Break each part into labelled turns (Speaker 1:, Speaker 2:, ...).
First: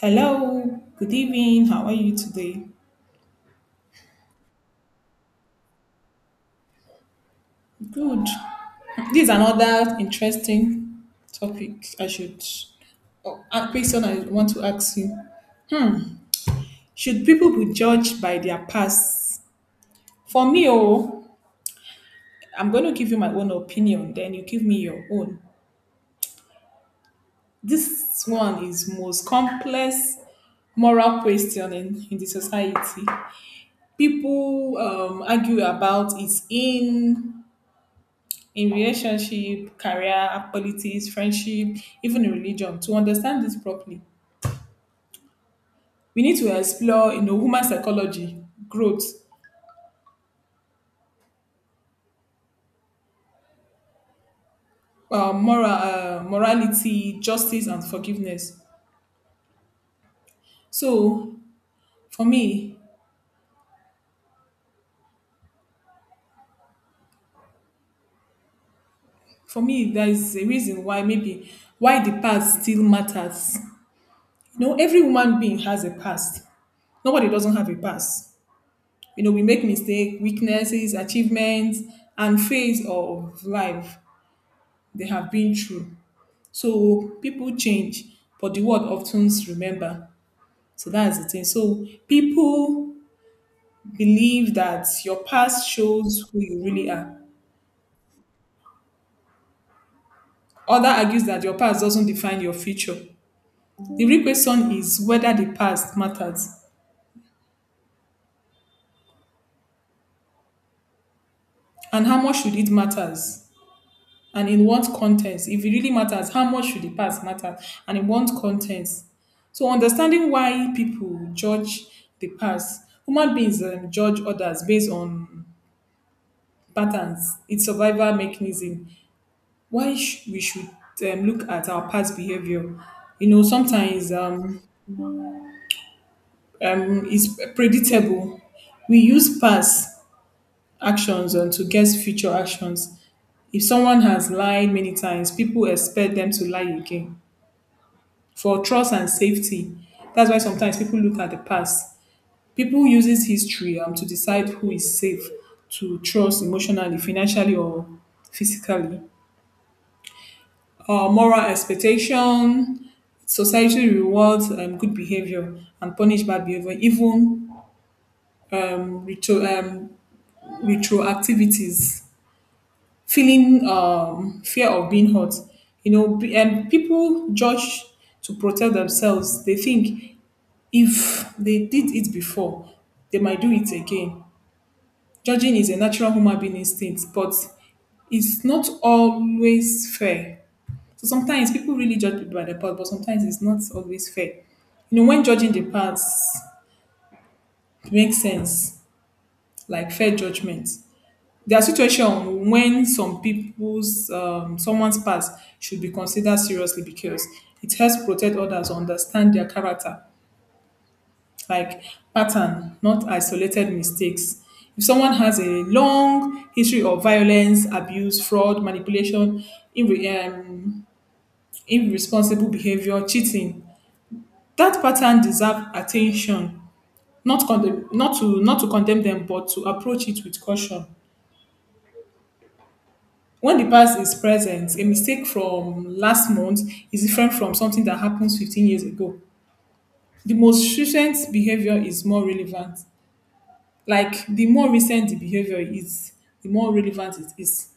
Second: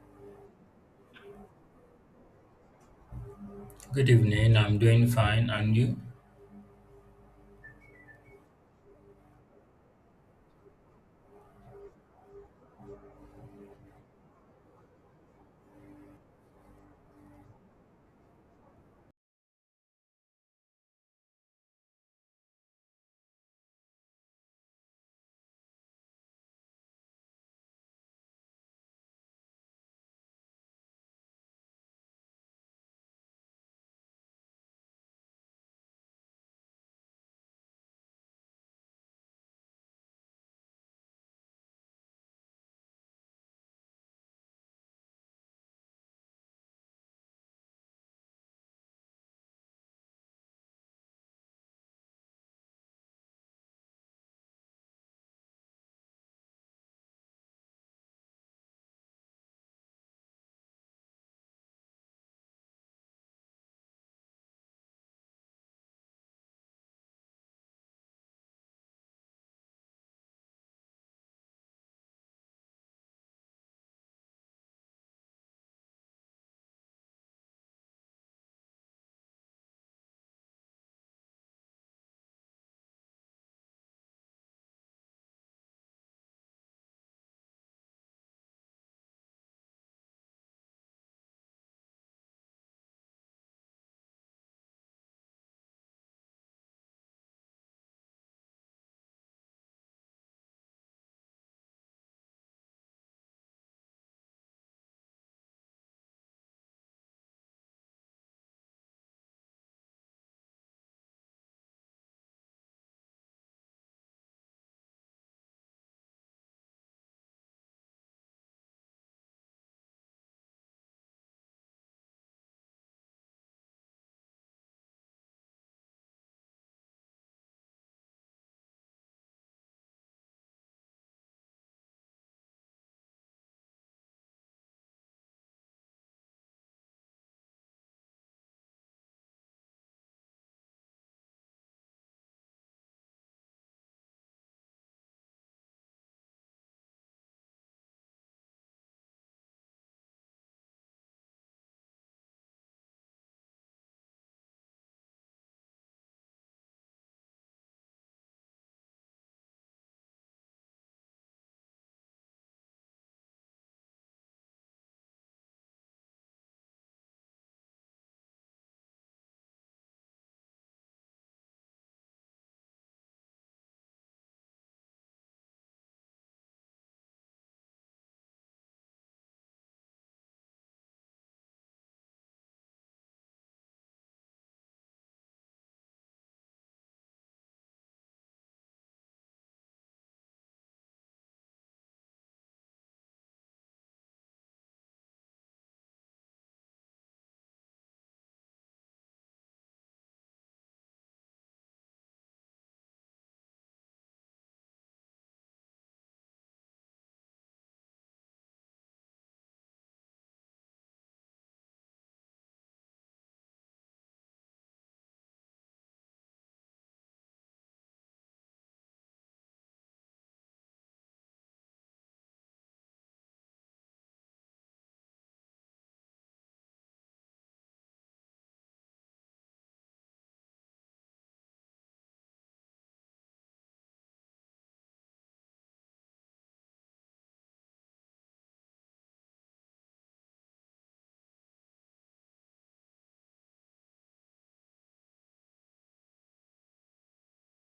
Speaker 1: Hello, good evening. How are you today?
Speaker 2: Good evening. I'm doing fine. And you?
Speaker 1: Good. This is another interesting topic. I should, oh, a question I want to ask you. Should people be judged by their past? For me, oh, I'm going to give you my own opinion, then you give me your own. This one is most complex moral question in the society. People argue about its in relationship, career, politics, friendship, even in religion. To understand this properly, we need to explore human psychology, growth, moral, morality, justice, and forgiveness. So for me, for me, there is a reason why maybe why the past still matters. You know, every human being has a past, nobody doesn't have a past. You know, we make mistakes, weaknesses, achievements, and phase of life they have been through. So people change, but the word often remember. So that's the thing. So people believe that your past shows who you really are. Other argues that your past doesn't define your future. The real question is whether the past matters and how much should it matters and in what context. If it really matters, how much should the past matter and in what context? So understanding why people judge the past, human beings judge others based on patterns, its survival mechanism. We should look at our past behavior. You know, sometimes it's predictable. We use past actions to guess future actions. If someone has lied many times, people expect them to lie again. For trust and safety, that's why sometimes people look at the past. People uses history to decide who is safe to trust emotionally, financially, or physically. Moral expectation. Society rewards good behavior and punish bad behavior, even um, retro, um, retroactivities. Feeling fear of being hurt. You know, people judge to protect themselves. They think if they did it before, they might do it again. Judging is a natural human being instinct, but it's not always fair. So sometimes people really judge people by the past, but sometimes it's not always fair. You know, when judging the past makes sense, like fair judgment. There are situations when someone's past should be considered seriously because it helps protect others understand their character, like pattern, not isolated mistakes. If someone has a long history of violence, abuse, fraud, manipulation, irre- um, irresponsible behavior, cheating, that pattern deserve attention, not condemn, not to condemn them, but to approach it with caution. When the past is present, a mistake from last month is different from something that happens 15 years ago. The most recent behaviour is more relevant. Like, the more recent the behaviour is, the more relevant it is.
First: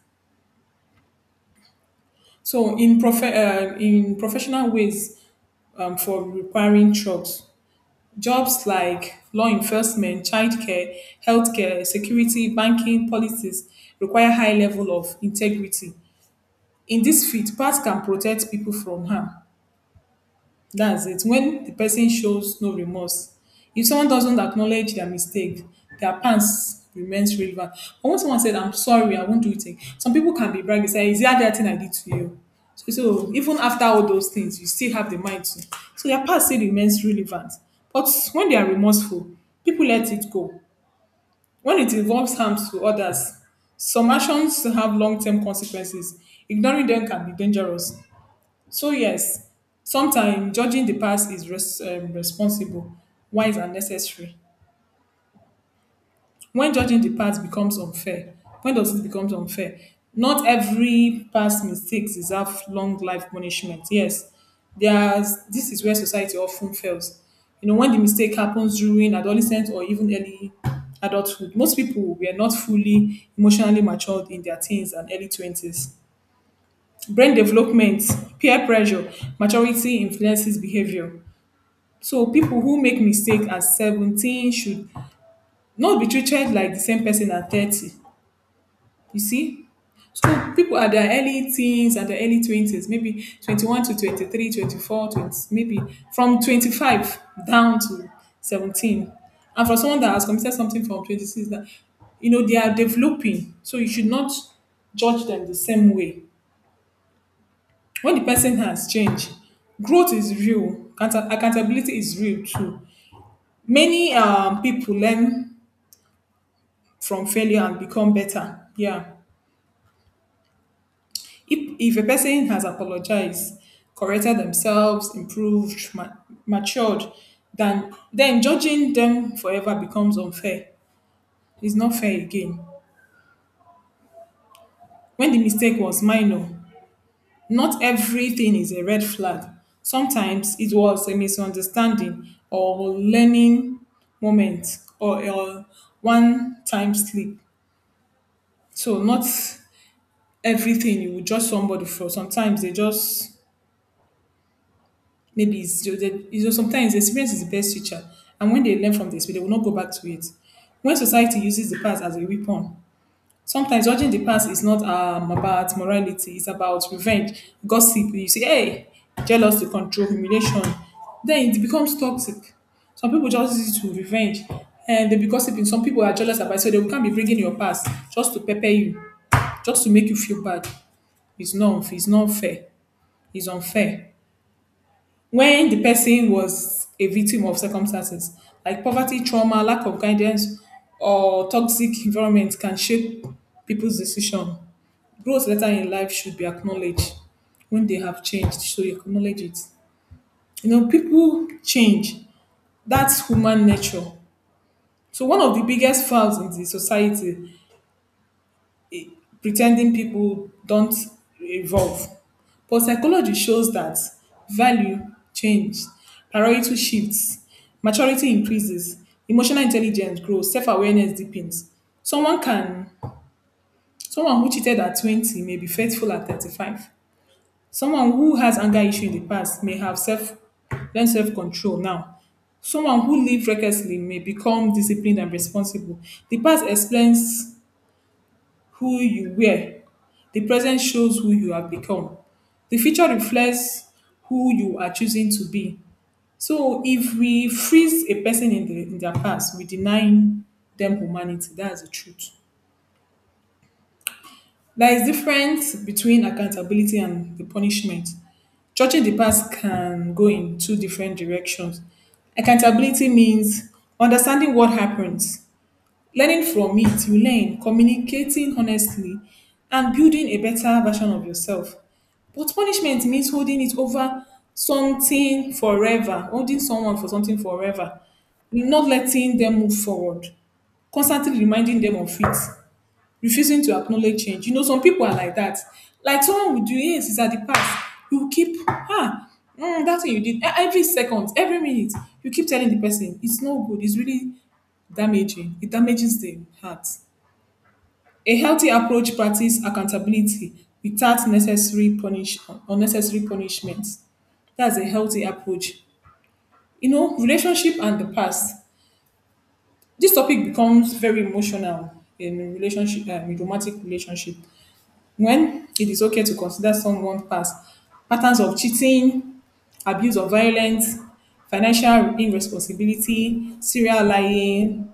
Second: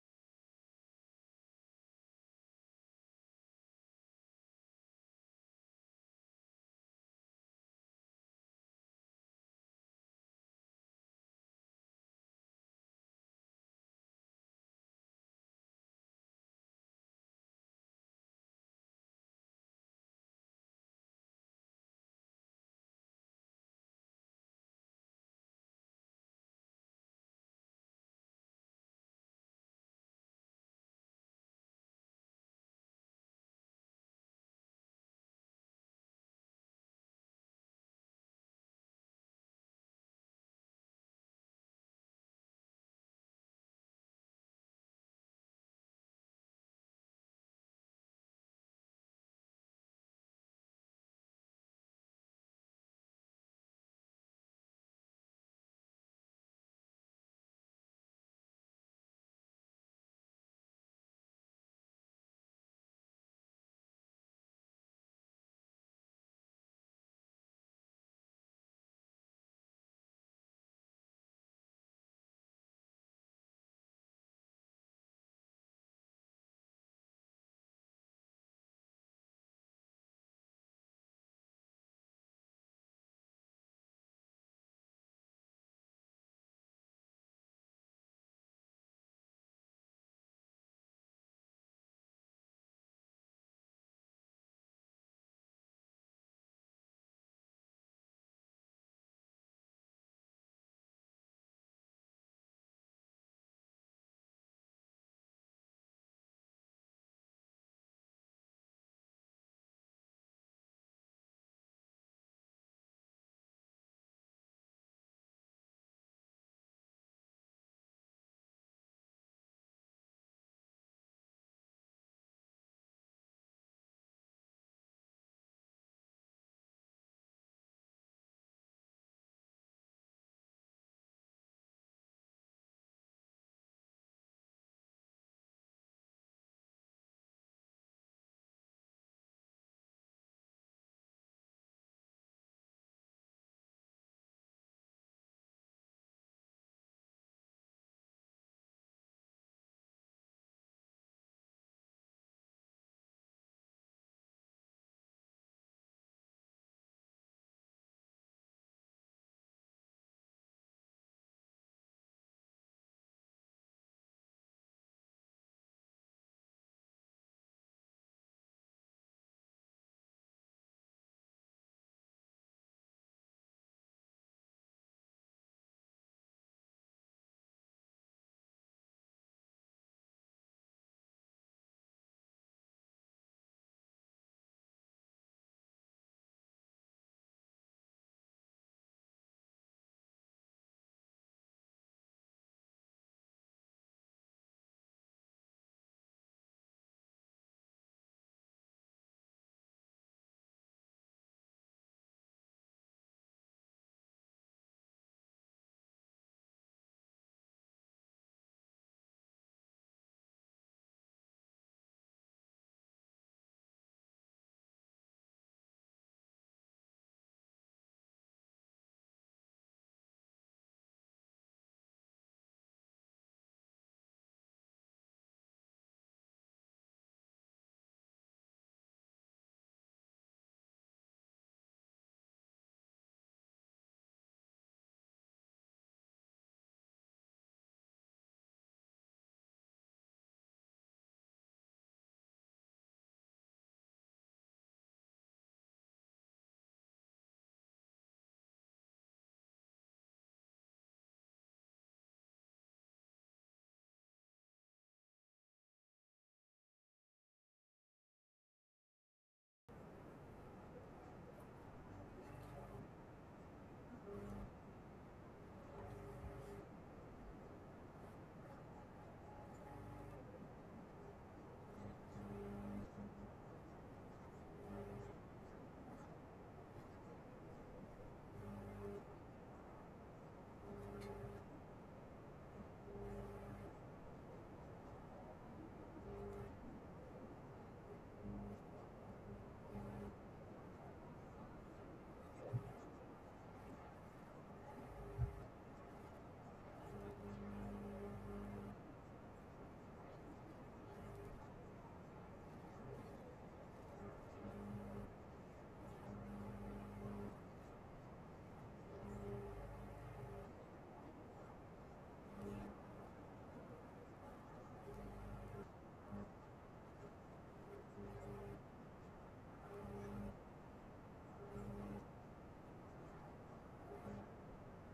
Speaker 1: So in professional ways, for repairing trucks. Jobs like law enforcement, childcare, healthcare, security, banking, politics require high level of integrity. In this field, path can protect people from harm. That's it. When the person shows no remorse, if someone doesn't acknowledge their mistake, their past remains relevant. But when someone said, "I'm sorry, I won't do it again," some people can be bragging, say, "Is that that thing I did to you? So, so even after all those things, you still have the mind to." So their past still remains relevant. But when they are remorseful, people let it go. When it involves harm to others, some actions have long term consequences. Ignoring them can be dangerous. So yes, sometimes judging the past is responsible, wise and necessary. When judging the past becomes unfair, when does it become unfair? Not every past mistakes deserve long life punishment. Yes, there's this is where society often fails. You know, when the mistake happens during adolescence or even early adulthood, most people were not fully emotionally matured in their teens and early 20s. Brain development, peer pressure, maturity influences behavior. So people who make mistake at 17 should not be treated like the same person at 30. You see? So people at their early teens, at their early 20s, maybe 21 to 23, 24, 20, maybe from 25 down to 17. And for someone that has committed something from 26, that, you know, they are developing. So you should not judge them the same way. When the person has changed, growth is real. Accountability is real too. Many people learn from failure and become better. Yeah. If a person has apologized, corrected themselves, improved, matured, then judging them forever becomes unfair. It's not fair again. When the mistake was minor, not everything is a red flag. Sometimes it was a misunderstanding or learning moment or a one time slip. So, not everything you would judge somebody for. Sometimes they just— maybe it's— you know, sometimes experience is the best teacher, and when they learn from the experience, they will not go back to it. When society uses the past as a weapon, sometimes judging the past is not about morality; it's about revenge, gossip. You say, "Hey, jealous to control, humiliation," then it becomes toxic. Some people just use it to revenge, and they be gossiping. Some people are jealous about it, so they can't be bringing your past just to pepper you, just to make you feel bad. It's not fair. It's unfair when the person was a victim of circumstances like poverty, trauma, lack of guidance, or toxic environment can shape people's decision. Growth later in life should be acknowledged. When they have changed, so you acknowledge it. You know, people change. That's human nature. So one of the biggest flaws in the society, pretending people don't evolve. But psychology shows that value changes, priority shifts, maturity increases, emotional intelligence grows, self-awareness deepens. Someone can Someone who cheated at 20 may be faithful at 35. Someone who has anger issue in the past may have self learned self-control now. Someone who lived recklessly may become disciplined and responsible. The past explains who you were. The present shows who you have become. The future reflects who you are choosing to be. So if we freeze a person in their past, we denying them humanity. That's the truth. There is difference between accountability and the punishment. Judging the past can go in two different directions. Accountability means understanding what happened, learning from it, you learn communicating honestly, and building a better version of yourself. But punishment means holding someone for something forever, not letting them move forward, constantly reminding them of it, refusing to acknowledge change. You know, some people are like that. Like someone will do, yes, it's at the past. You keep, ah, mm, that thing you did. Every second, every minute, you keep telling the person, it's no good. It's really damaging. It damages the heart. A healthy approach practice accountability without necessary punish unnecessary punishment. That's a healthy approach. You know, relationship and the past. This topic becomes very emotional in relationship, in romantic relationship. When it is okay to consider someone's past, patterns of cheating, abuse of violence, financial irresponsibility, serial lying,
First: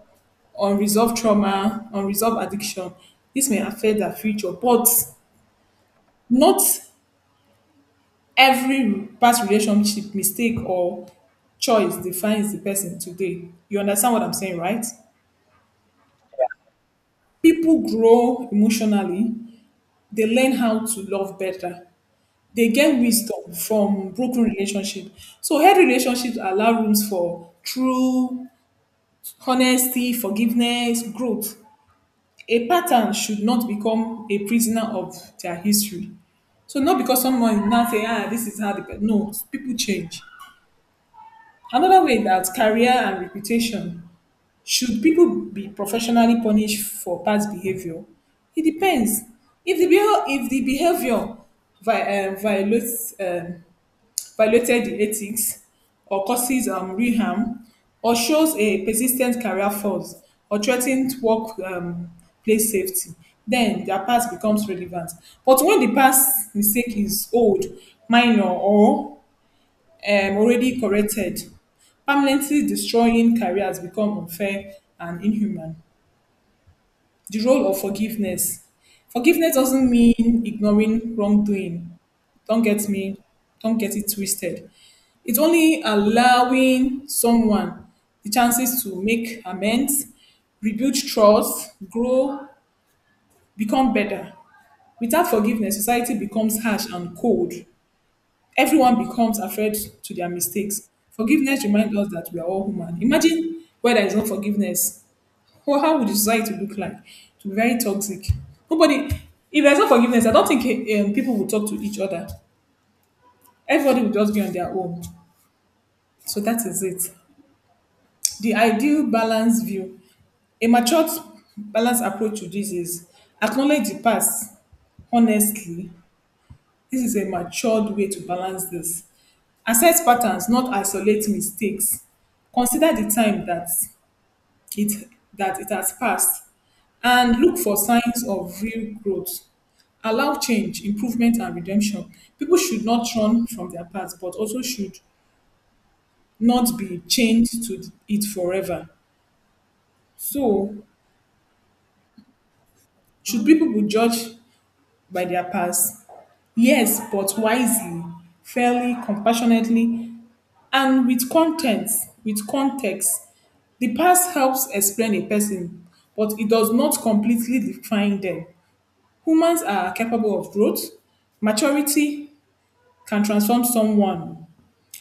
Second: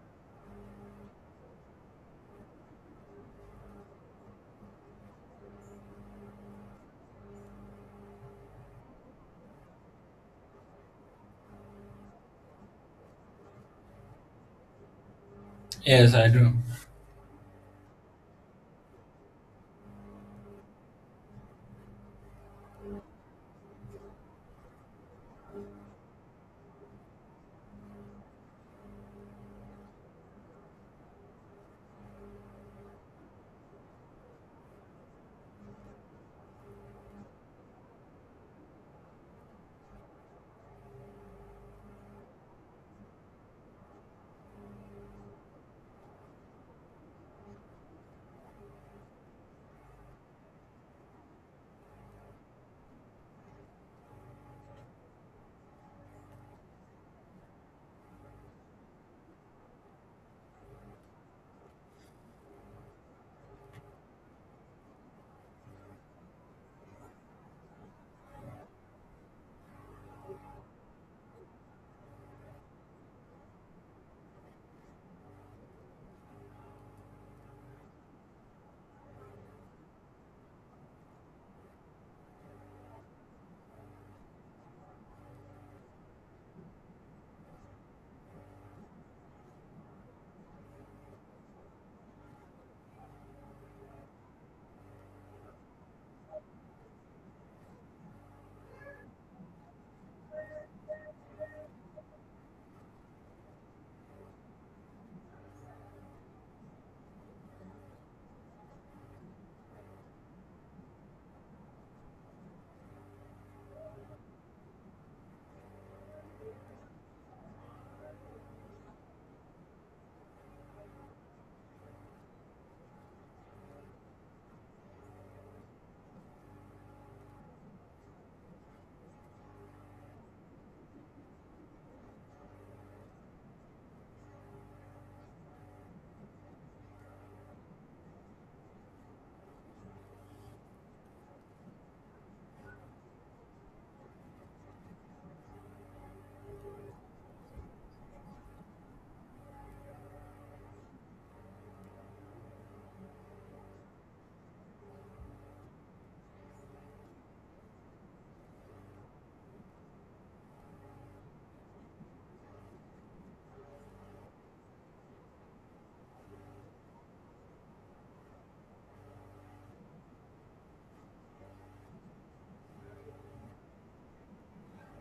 Speaker 1: unresolved trauma, unresolved addiction. This may affect their future, but not every past relationship, mistake, or choice defines the person today. You understand what I'm saying, right?
Speaker 2: Yes, I do.
Speaker 1: People grow emotionally, they learn how to love better, they get wisdom from broken relationship. So healthy relationships allow rooms for true honesty, forgiveness, growth. A pattern should not become a prisoner of their history. So not because someone now say, "ah, this is how the no, people change. Another way that career and reputation, should people be professionally punished for past behavior? It depends. If the behavior violates violated the ethics or causes real harm or shows a persistent career faults or threatened work place safety, then their past becomes relevant. But when the past mistake is old, minor, or already corrected, permanently destroying careers become unfair and inhuman. The role of forgiveness. Forgiveness doesn't mean ignoring wrongdoing. Don't get me, don't get it twisted. It's only allowing someone the chances to make amends, rebuild trust, grow, become better. Without forgiveness, society becomes harsh and cold. Everyone becomes afraid to their mistakes. Forgiveness reminds us that we are all human. Imagine where there is no forgiveness, well, how would society look like? It would be very toxic. Nobody, if there's no forgiveness, I don't think people will talk to each other. Everybody will just be on their own. So that is it. The ideal balance view, a matured balanced approach to this is acknowledge the past honestly. This is a matured way to balance this. Assess patterns, not isolate mistakes. Consider the time it that it has passed and look for signs of real growth. Allow change, improvement, and redemption. People should not run from their past, but also should not be chained to it forever. So, should people be judged by their past? Yes, but wisely, fairly, compassionately, and with context. With context, the past helps explain a person, but it does not completely define them. Humans are capable of growth. Maturity can transform someone.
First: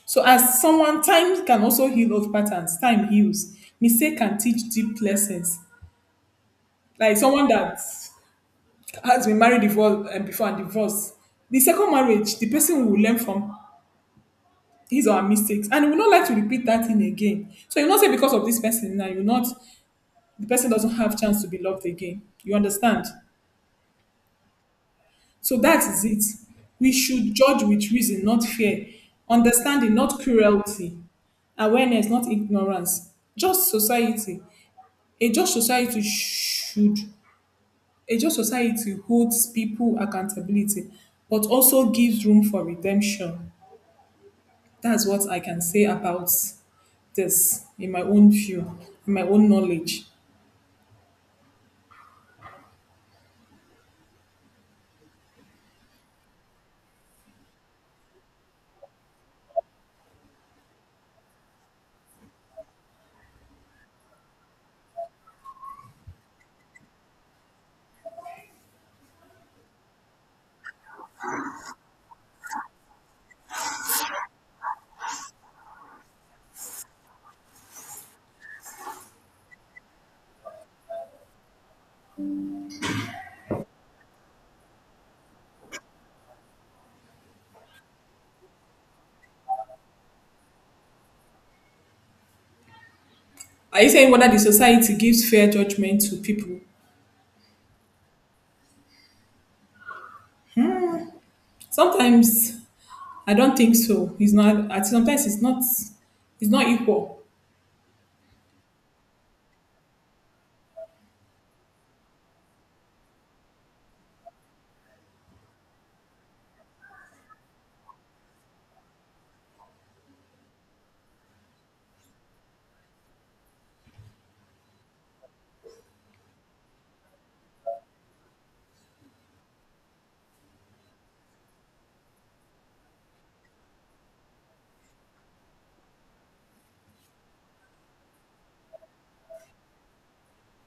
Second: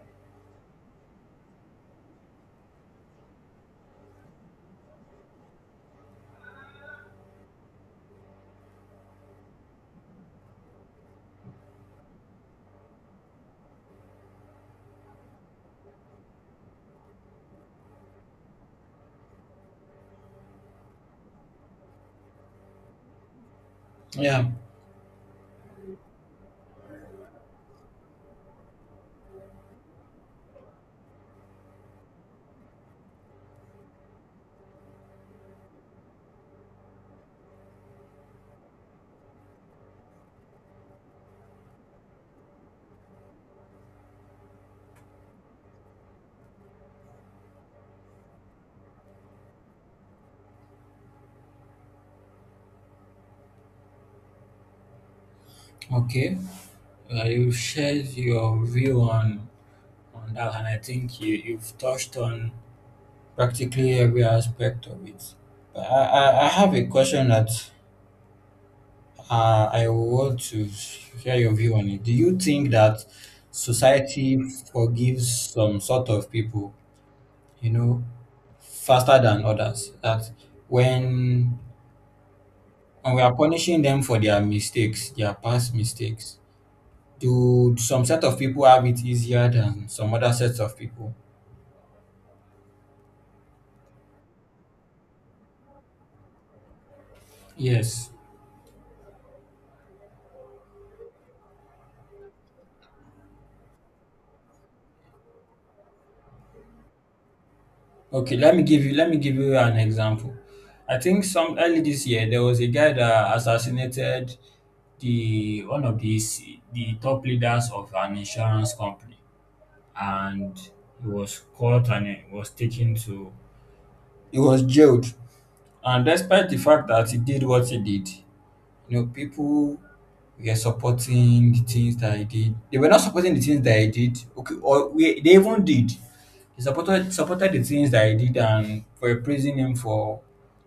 Speaker 1: So as someone, time can also heal old patterns. Time heals. Mistake can teach deep lessons. Like someone that has been married before and divorced. The second marriage, the person will learn from his or her mistakes and will not like to repeat that thing again. So you not say because of this person now, you not the person doesn't have chance to be loved again. You understand?
Speaker 2: Yeah.
Speaker 1: So that is it. We should judge with reason, not fear, understanding, not cruelty, awareness, not ignorance. Just society. A just society should a just society holds people accountability, but also gives room for redemption. That's what I can say about this in my own view, in my own knowledge.
Speaker 2: Okay. You shared your view on that, and I think you've touched on practically every aspect of it. But I have a question that I want to hear your view on it. Do you think that society forgives some sort of people, you know, faster than others? That when when we are punishing them for their mistakes, their past mistakes, do some set of people have it easier than some other sets of people?
Speaker 1: Are you saying whether the society gives fair judgment to people?
Speaker 2: Yes.
Speaker 1: Sometimes I don't think so. It's not. At sometimes it's not. It's not equal.
Speaker 2: Okay, let me give you, let me give you an example. I think some early this year there was a guy that assassinated the one of the the top leaders of an insurance company, and he was caught and he was taken to, he was jailed. And despite the fact that he did what he did, you know, people were supporting the things that I did. They were not supporting the things that I did. Okay, or we, they even did. They supported the things that I did and were praising him for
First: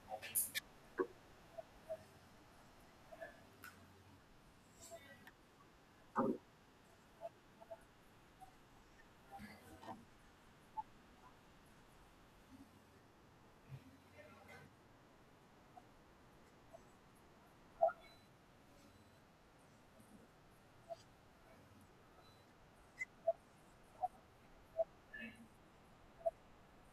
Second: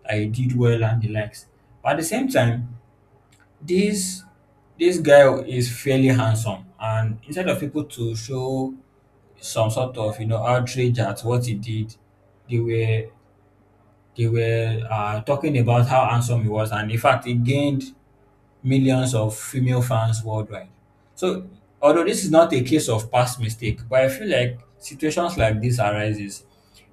Speaker 2: I did well and the likes. But at the same time, this this guy is fairly handsome, and instead of people to show some sort of, you know, outrage at what he did, they were, talking about how handsome he was, and in fact, he gained millions of female fans worldwide. So although this is not a case of past mistake, but I feel like situations like this arises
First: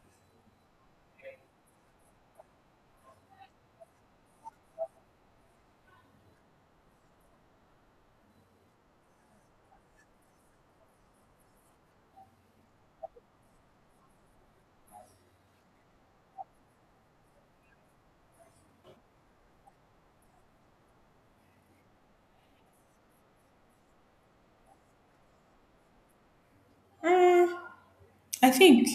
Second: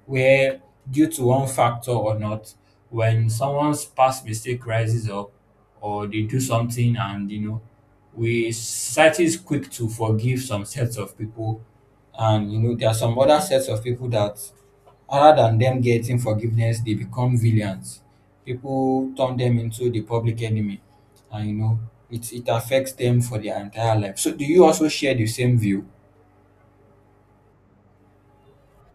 Speaker 2: where due to one factor or not, when someone's past mistake rises up or they do something, and you know, we society is quick to forgive some sets of people, and you know, there are some other sets of people that rather than them getting forgiveness they become villains, people turn them into the public enemy, and you know, it affects them for their entire life. So do you also share the same view?
Speaker 1: Mm, I think.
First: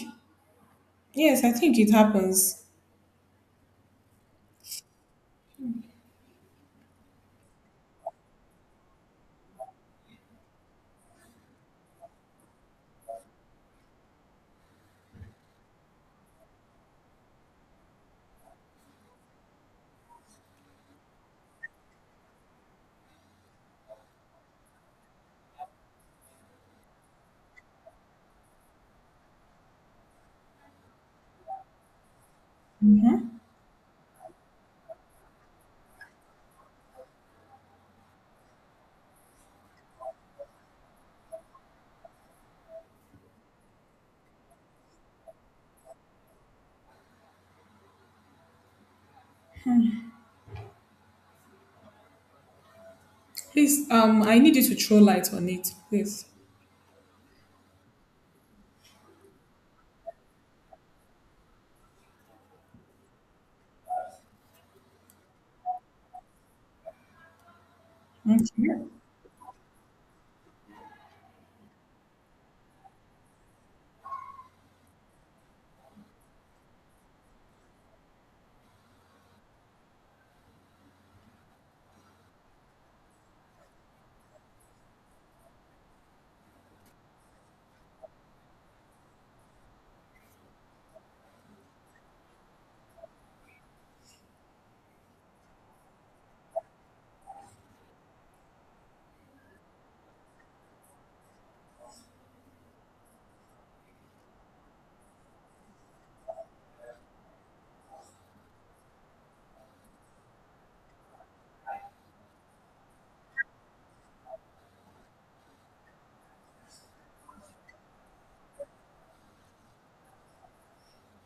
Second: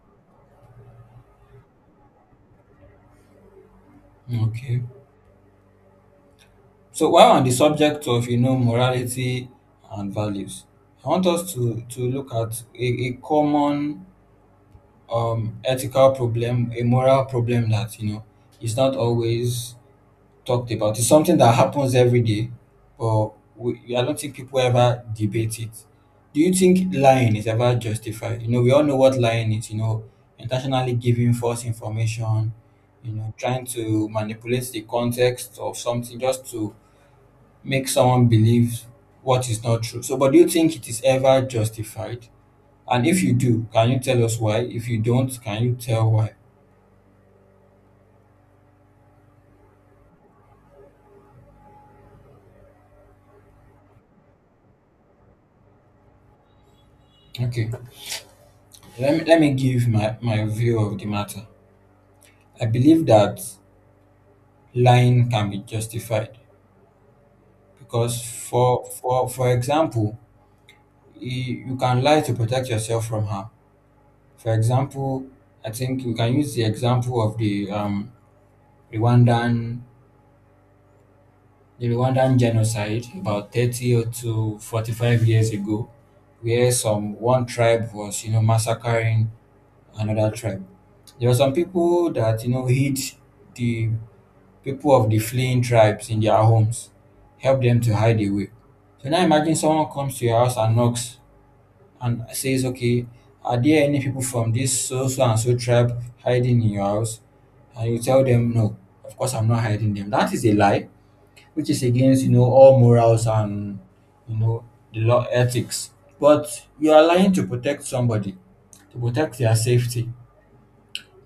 Speaker 1: Yes, I think it happens.
Speaker 2: Okay, so while on the subject of, you know, morality and values, I want us to look at a common ethical problem, a moral problem that, you know, is not always talked about. It's something that happens every day, but we, I don't think people ever debate it. Do you think lying is ever justified? You know, we all know what lying is, you know, intentionally giving false information, you know, trying to manipulate the context of something just to make someone believe what is not true. So, but do you think it is ever justified? And if you do, can you tell us why? If you don't, can you tell why?
Speaker 1: Please, I need you to throw light on it, please.
Speaker 2: Okay, let me give my, my view of the matter. I believe that lying can be justified because for
Speaker 1: Okay.
Speaker 2: for for example you, you can lie to protect yourself from harm. For example, I think we can use the example of the Rwandan, the Rwandan genocide about 30 or to 45 years ago, where some one tribe was, you know, massacring another tribe. There were some people that, you know, hid the people of the fleeing tribes in their homes, help them to hide away. So now imagine someone comes to your house and knocks and says, "Okay, are there any people from this so so and so tribe hiding in your house?" And you tell them, "No, of course I'm not hiding them." That is a lie, which is against, you know, all morals and, you know, the law ethics. But you are lying to protect somebody, to protect their safety.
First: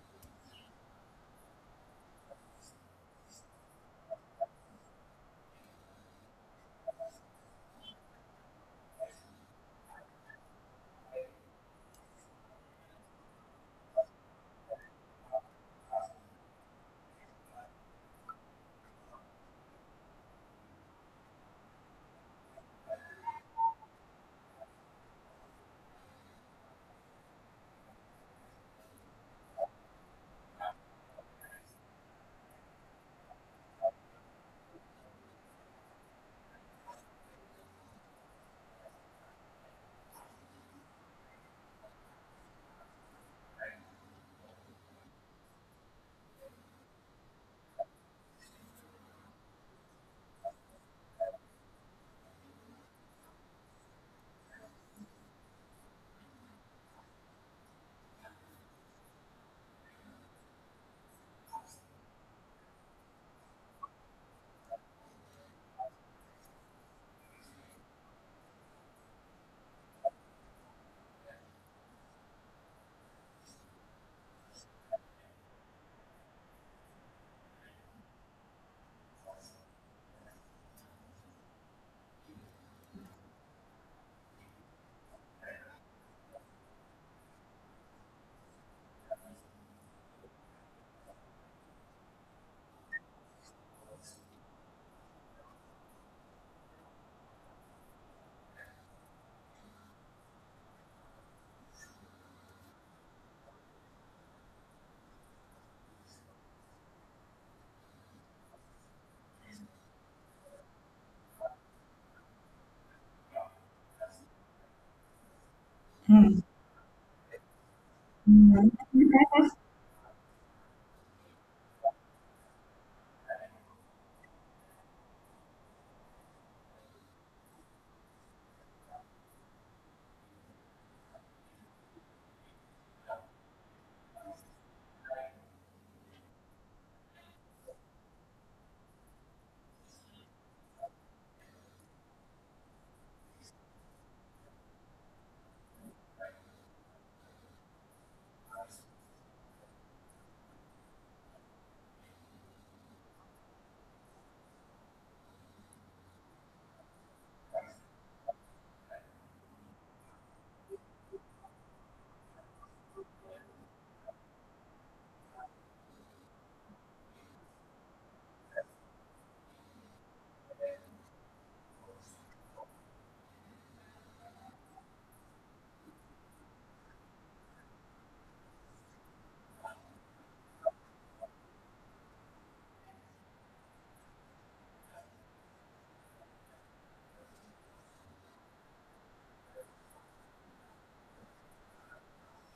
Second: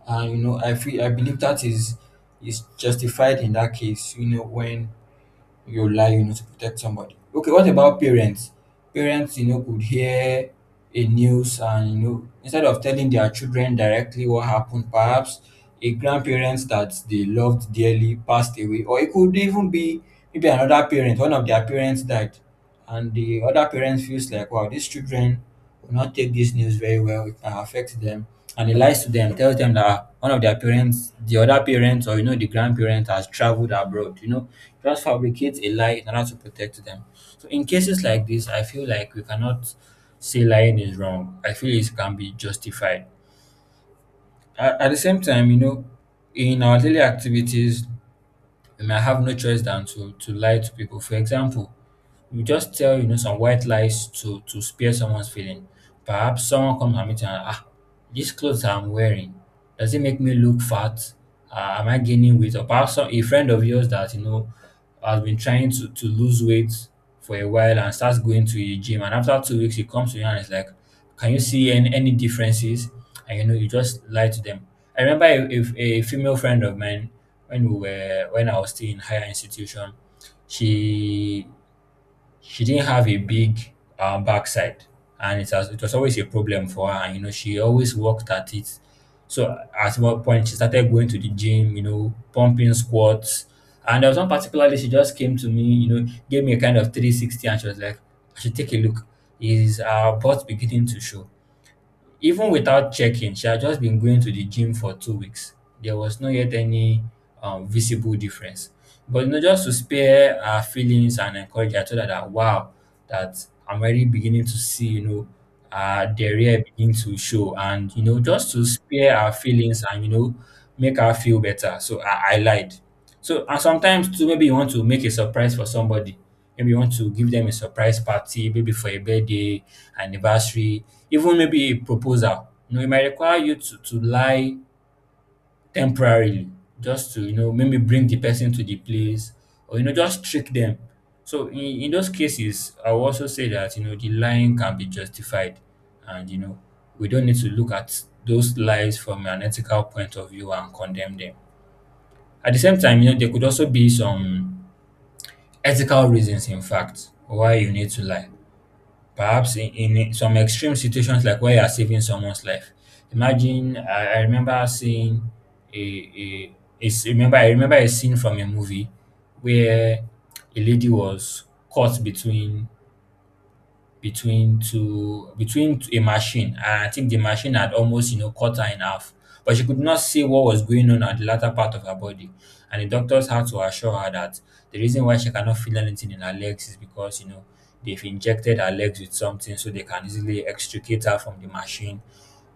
Speaker 2: And you know, I feel, I believe that is justified in that case, you know, when your life, you know, to protect somebody. Okay, what about parents? Parents, you know, could hear a news and, you know, instead of telling their children directly what happened, perhaps a grandparent that they loved dearly passed away, or it could even be maybe another parent, one of their parents died, and the other parents feels like, wow, these children will not take this news very well, it can affect them, and he lies to them, tells them that one of their parents, the other parents, or, you know, the grandparent has traveled abroad, you know, just fabricates a lie in order to protect them. So in cases like this, I feel like we cannot say lying is wrong. I feel it can be justified. At the same time, you know, in our daily activities, we may have no choice than to lie to people. For example, you just tell, you know, some white lies to spare someone's feeling. Perhaps someone comes and meets you and, these clothes I'm wearing, does it make me look fat? Am I gaining weight? Or perhaps a friend of yours that you know has been trying to lose weight for a while and starts going to a gym, and after 2 weeks he comes to you and is like, "Can you see any differences?" And you know you just lie to them. I remember a female friend of mine when we were when I was still in higher institution. She She didn't have a big backside, and it, has, it was always a problem for her. And you know, she always worked at it. So at one point, she started going to the gym, you know, pumping squats. And there was one particular day she just came to me, you know, gave me a kind of 360, and she was like, I should take a look. Is our butt beginning to show? Even without checking, she had just been going to the gym for 2 weeks. There was not yet any visible difference. But you know, just to spare her feelings and encourage her, I told her that wow, that I'm already beginning to see, you know, the rear begin to show, and you know, just to spare her feelings and you know, make her feel better. So I lied. So and sometimes too, maybe you want to make a surprise for somebody. Maybe you want to give them a surprise party, maybe for a birthday, anniversary, even maybe a proposal. You know, it might require you to lie temporarily just to, you know, maybe bring the person to the place or, you know, just trick them. So in those cases, I will also say that, you know, the lying can be justified and, you know, we don't need to look at those lies from an ethical point of view and condemn them. At the same time, you know, there could also be some ethical reasons, in fact, why you need to lie. Perhaps in some extreme situations, like where you are saving someone's life. Imagine, I remember seeing a, a, a s- remember I remember a scene from a movie where a lady was caught between between two between to a machine, and I think the machine had almost, you know, cut her in half. But she could not see what was going on at the latter part of her body. And the doctors had to assure her that the reason why she cannot feel anything in her legs is because you know they've injected her legs with something so they can easily extricate her from the machine.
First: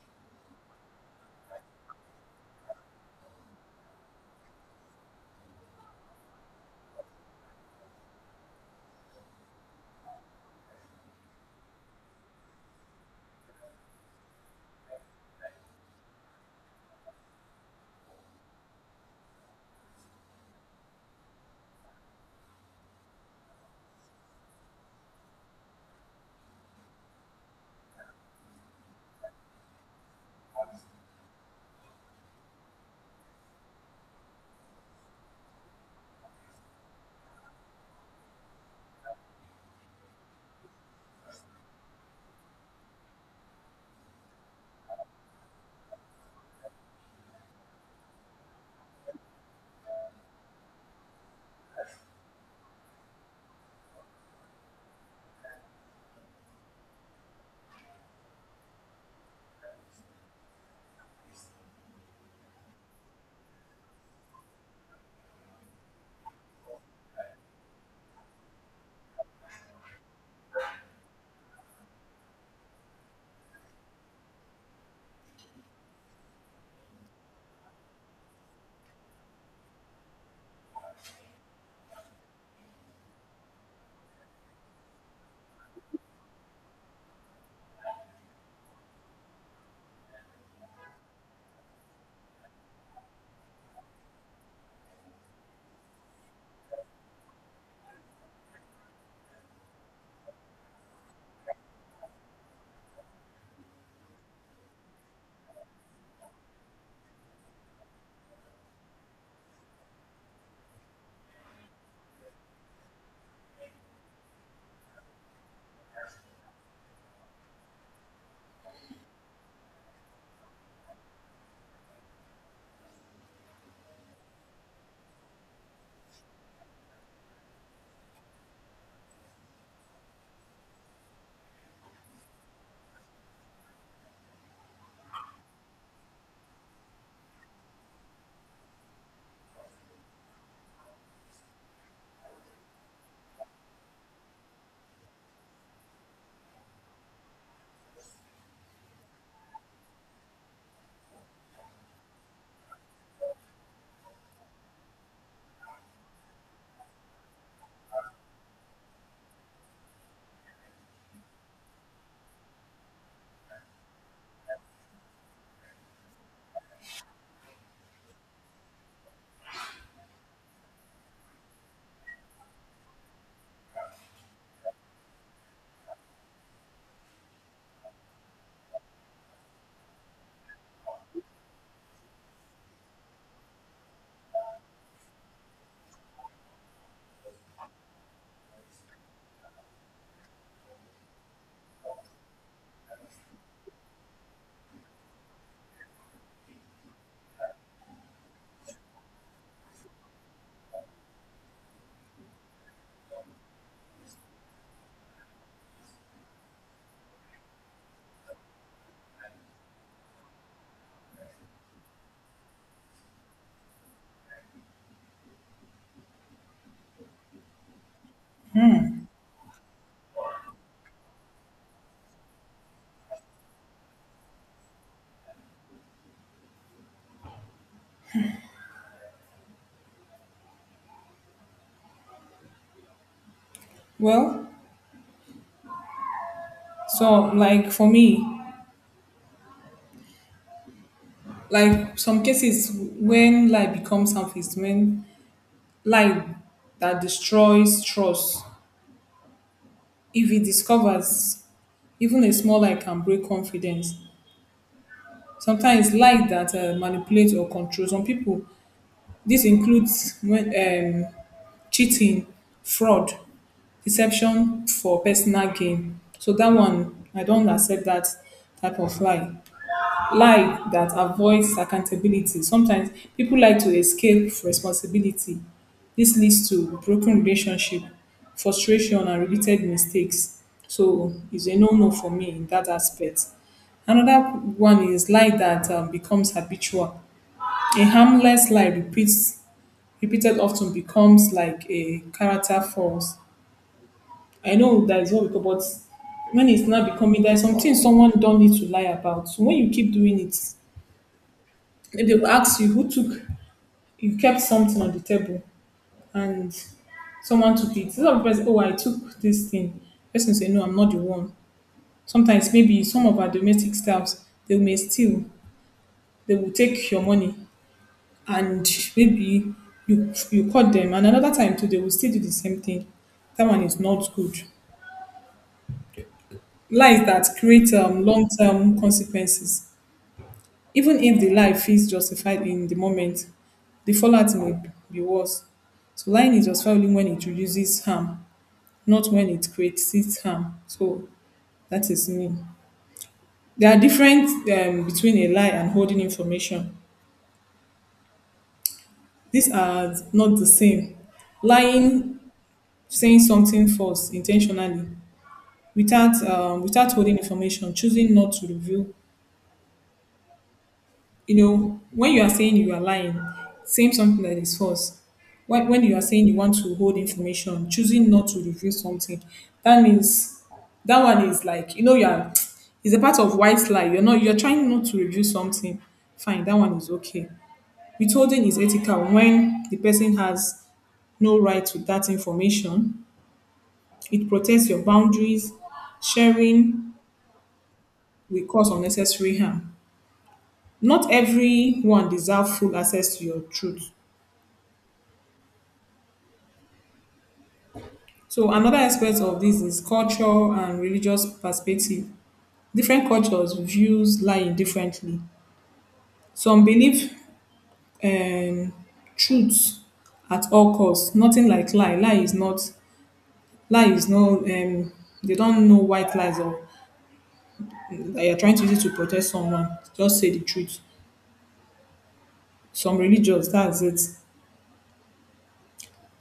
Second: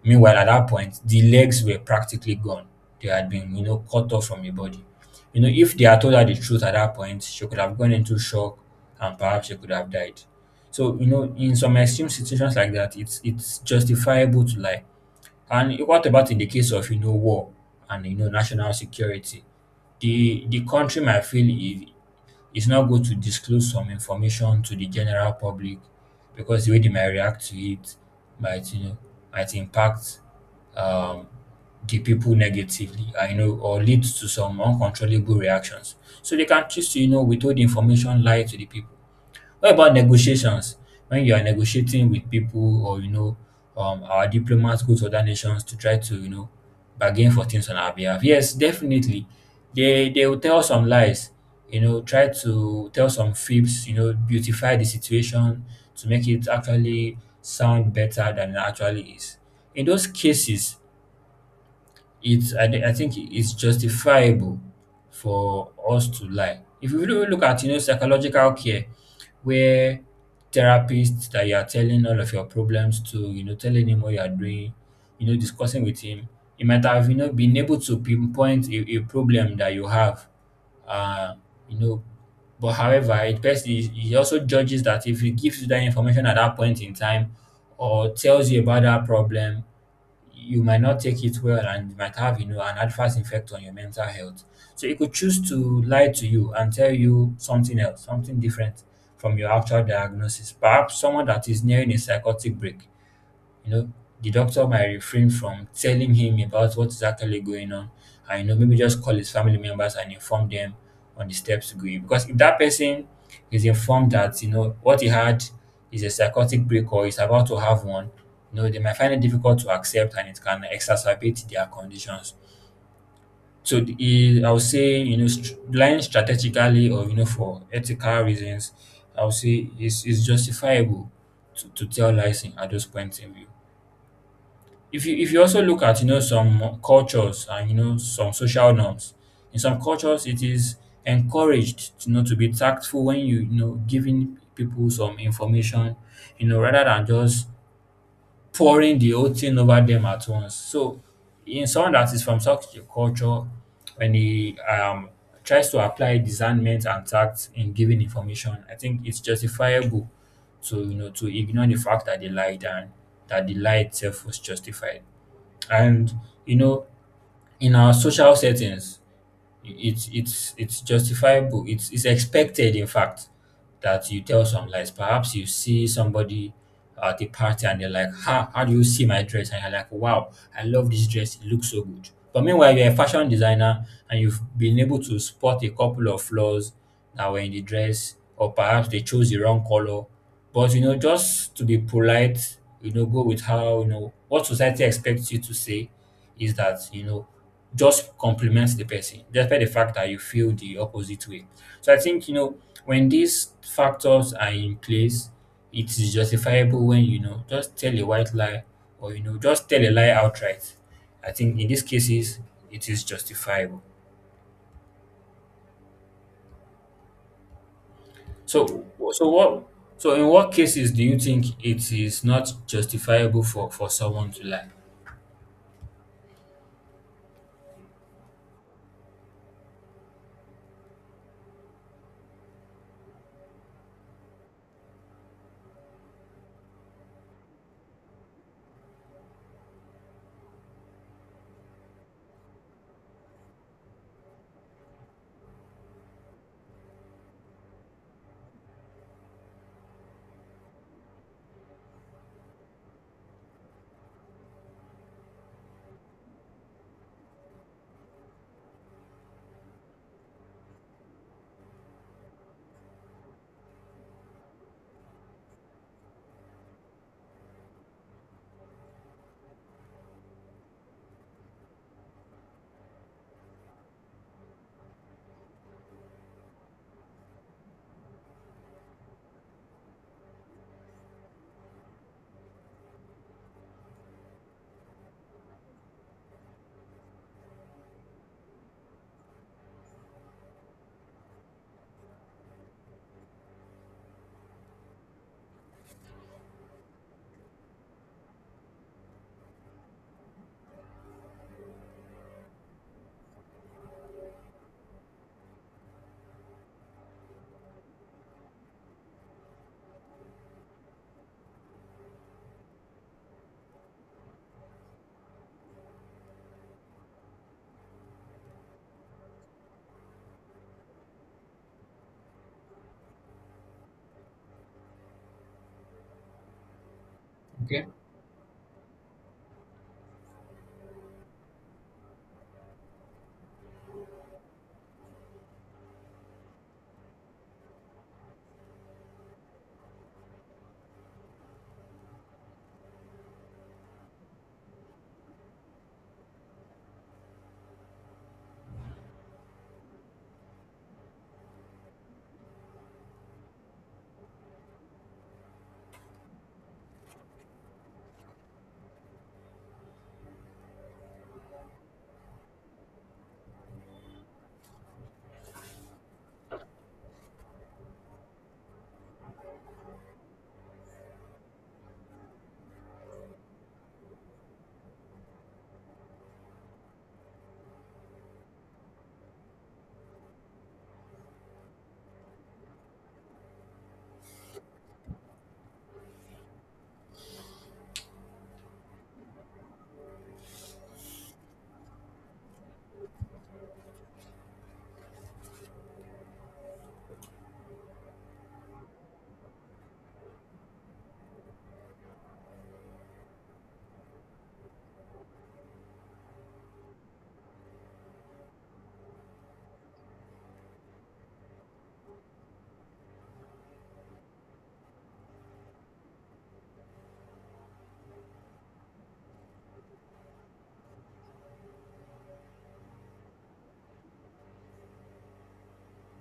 Speaker 2: Meanwhile, at that point, the legs were practically gone. They had been, you know, cut off from the body. You know, if they had told her the truth at that point, she could have gone into shock, and perhaps she could have died. So, you know, in some extreme situations like that, it's justifiable to lie. And what about in the case of, you know, war and, you know, national security? The country might feel it is not good to disclose some information to the general public because the way they might react to it might, you know, might impact um, the people negatively, I know, or leads to some uncontrollable reactions. So they can choose to, you know, withhold information, lie to the people. What about negotiations? When you are negotiating with people or you know, our diplomats go to other nations to try to, you know, bargain for things on our behalf. Yes, definitely, they will tell some lies. You know, try to tell some fibs. You know, beautify the situation to make it actually sound better than it actually is. In those cases, I think it's justifiable for us to lie. If you really look at, you know, psychological care, where therapists that you are telling all of your problems to, you know, telling him what you are doing, you know, discussing with him, he might have, you know, been able to pinpoint a problem that you have, uh, you know. But however, it best he also judges that if he gives you that information at that point in time or tells you about that problem, you might not take it well and you might have, you know, an adverse effect on your mental health. So it could choose to lie to you and tell you something else, something different from your actual diagnosis. Perhaps someone that is nearing a psychotic break, you know, the doctor might refrain from telling him about what's actually going on and, you know, maybe just call his family members and inform them on the steps to go in. Because if that person is informed that, you know, what he had is a psychotic break or is about to have one, you know, they might find it difficult to accept and it can exacerbate their conditions. So I would say, you know, lying strategically or, you know, for ethical reasons, I would say is justifiable to tell lies at those points in view. If you also look at, you know, some cultures and, you know, some social norms, in some cultures it is encouraged to, you know, to be tactful when you know, giving people some information, you know, rather than just pouring the whole thing over them at once. So in someone that is from such a culture, when he tries to apply discernment and tact in giving information, I think it's justifiable to, you know, to ignore the fact that they lied and that the lie itself was justified. And you know, in our social settings, it's justifiable, it's expected, in fact, that you tell some lies. Perhaps you see somebody at a party and they're like, ha, how do you see my dress, and you're like, wow, I love this dress, it looks so good. But meanwhile you're a fashion designer and you've been able to spot a couple of flaws that were in the dress, or perhaps they chose the wrong color, but you know, just to be polite, you know, go with how, you know, what society expects you to say is that, you know, just compliment the person despite the fact that you feel the opposite way. So I think, you know, when these factors are in place, it is justifiable when, you know, just tell a white lie or, you know, just tell a lie outright. I think in these cases it is justifiable. So so what so in what cases do you think it is not justifiable for someone to lie?
Speaker 1: Well, so like for me, like some cases when lie becomes surface, when lie that destroys trust, if it discovers even a small lie can break confidence. Sometimes lie that manipulates or controls. Some people, this includes when cheating, fraud, deception for personal gain. So that one, I don't accept that type of lie. Lie that avoids accountability. Sometimes people like to escape responsibility. This leads to broken relationship, frustration, and repeated mistakes. So it's a no-no for me in that aspect. Another one is lie that becomes habitual. A harmless lie repeats repeated often becomes like a character flaws. I know that is what we call, but when it's not becoming, there's something someone don't need to lie about. So when you keep doing it, maybe they'll ask you who took, you kept something on the table and someone took it. Some people say, oh, I took this thing. Person say, no, I'm not the one. Sometimes maybe some of our domestic staffs, they may steal, they will take your money and maybe you caught them. And another time too, they will still do the same thing. That one is not good. Lies that create
Speaker 2: Okay,
Speaker 1: long-term consequences. Even if the lie feels justified in the moment, the fallout may be worse. So lying is justified only when it reduces harm, not when it creates its harm. So that is me. There are different between a lie and holding information. These are not the same. Lying, saying something false intentionally, without without holding information, choosing not to reveal you know, when you are saying you are lying, saying something that is false, when you are saying you want to hold information, choosing not to reveal something, that means that one is like, you know, it's a part of white lie. You're trying not to reveal something. Fine, that one is okay. Withholding is ethical when the person has no right to that information. It protects your boundaries. Sharing will cause unnecessary harm. Not everyone deserves full access to your truth. So another aspect of this is culture and religious perspective. Different cultures views lying differently. Some believe um, truth at all costs. Nothing like lie. Lie is not. Lie is no. They don't know white lies or they are trying to use it to protect someone. Just say the truth. Some religious, that's it.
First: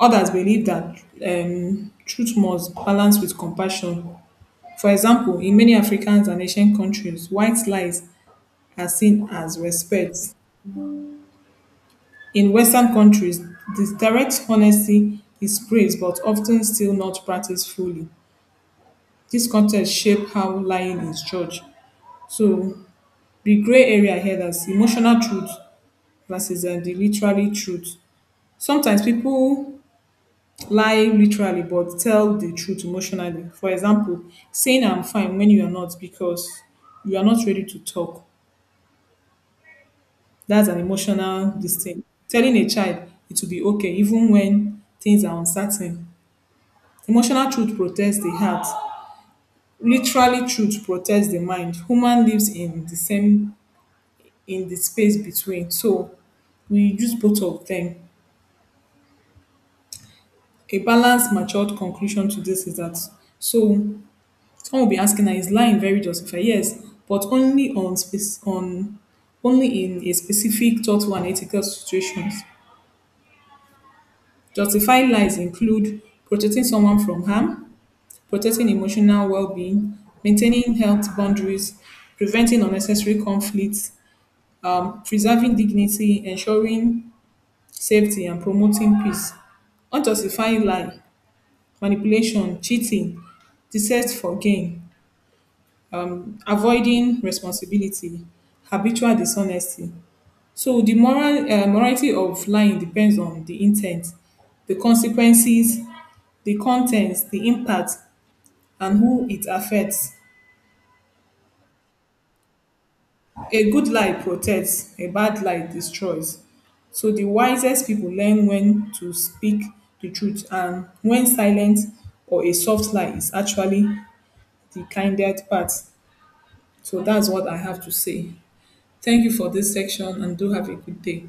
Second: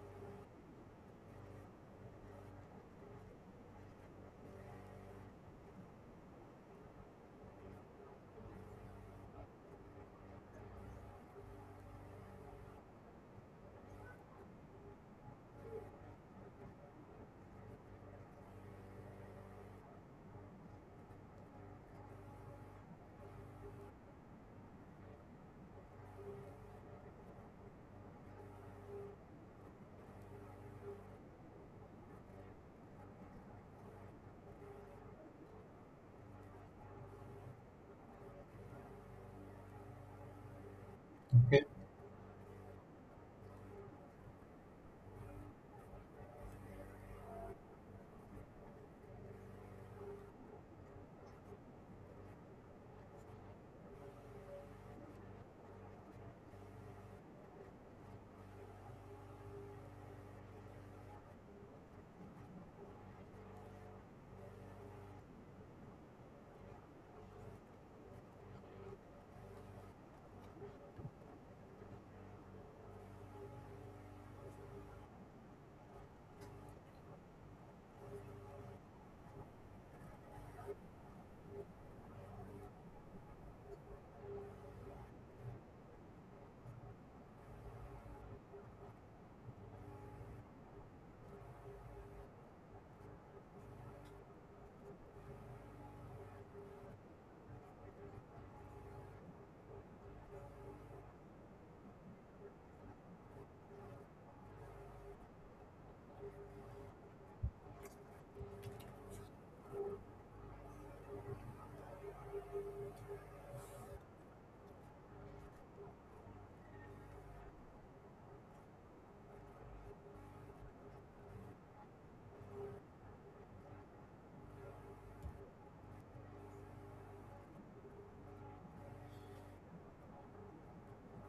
Speaker 1: Others believe that truth must balance with compassion. For example, in many Africans and Asian countries, white lies are seen as respect. In Western countries, this direct honesty is praised but often still not practiced fully. This context shape how lying is judged. So the gray area here that's emotional truth versus the literally truth. Sometimes people lie literally but tell the truth emotionally. For example, saying I'm fine when you are not because you are not ready to talk. That's an emotional this thing. Telling a child it will be okay even when things are uncertain. Emotional truth protects the heart. Literally truth protects the mind. Human lives in the space between. So we use both of them. A balanced, matured conclusion to this is that so someone will be asking, "Now, is lying very justified? Yes, but only on space on only in a specific thoughtful and ethical situations. Justifying lies include protecting someone from harm, protecting emotional well-being, maintaining health boundaries, preventing unnecessary conflicts, preserving dignity, ensuring safety, and promoting peace. Unjustified lie, manipulation, cheating, deception for gain, avoiding responsibility, habitual dishonesty. So the moral morality of lying depends on the intent, the consequences, the contents, the impact, and who it affects. A good lie protects, a bad lie destroys. So the wisest people learn when to speak the truth and when silence or a soft lie is actually the kindest part. So that's what I have to say. Thank you for this section and do have a good day.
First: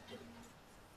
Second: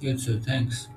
Speaker 2: good, so thanks.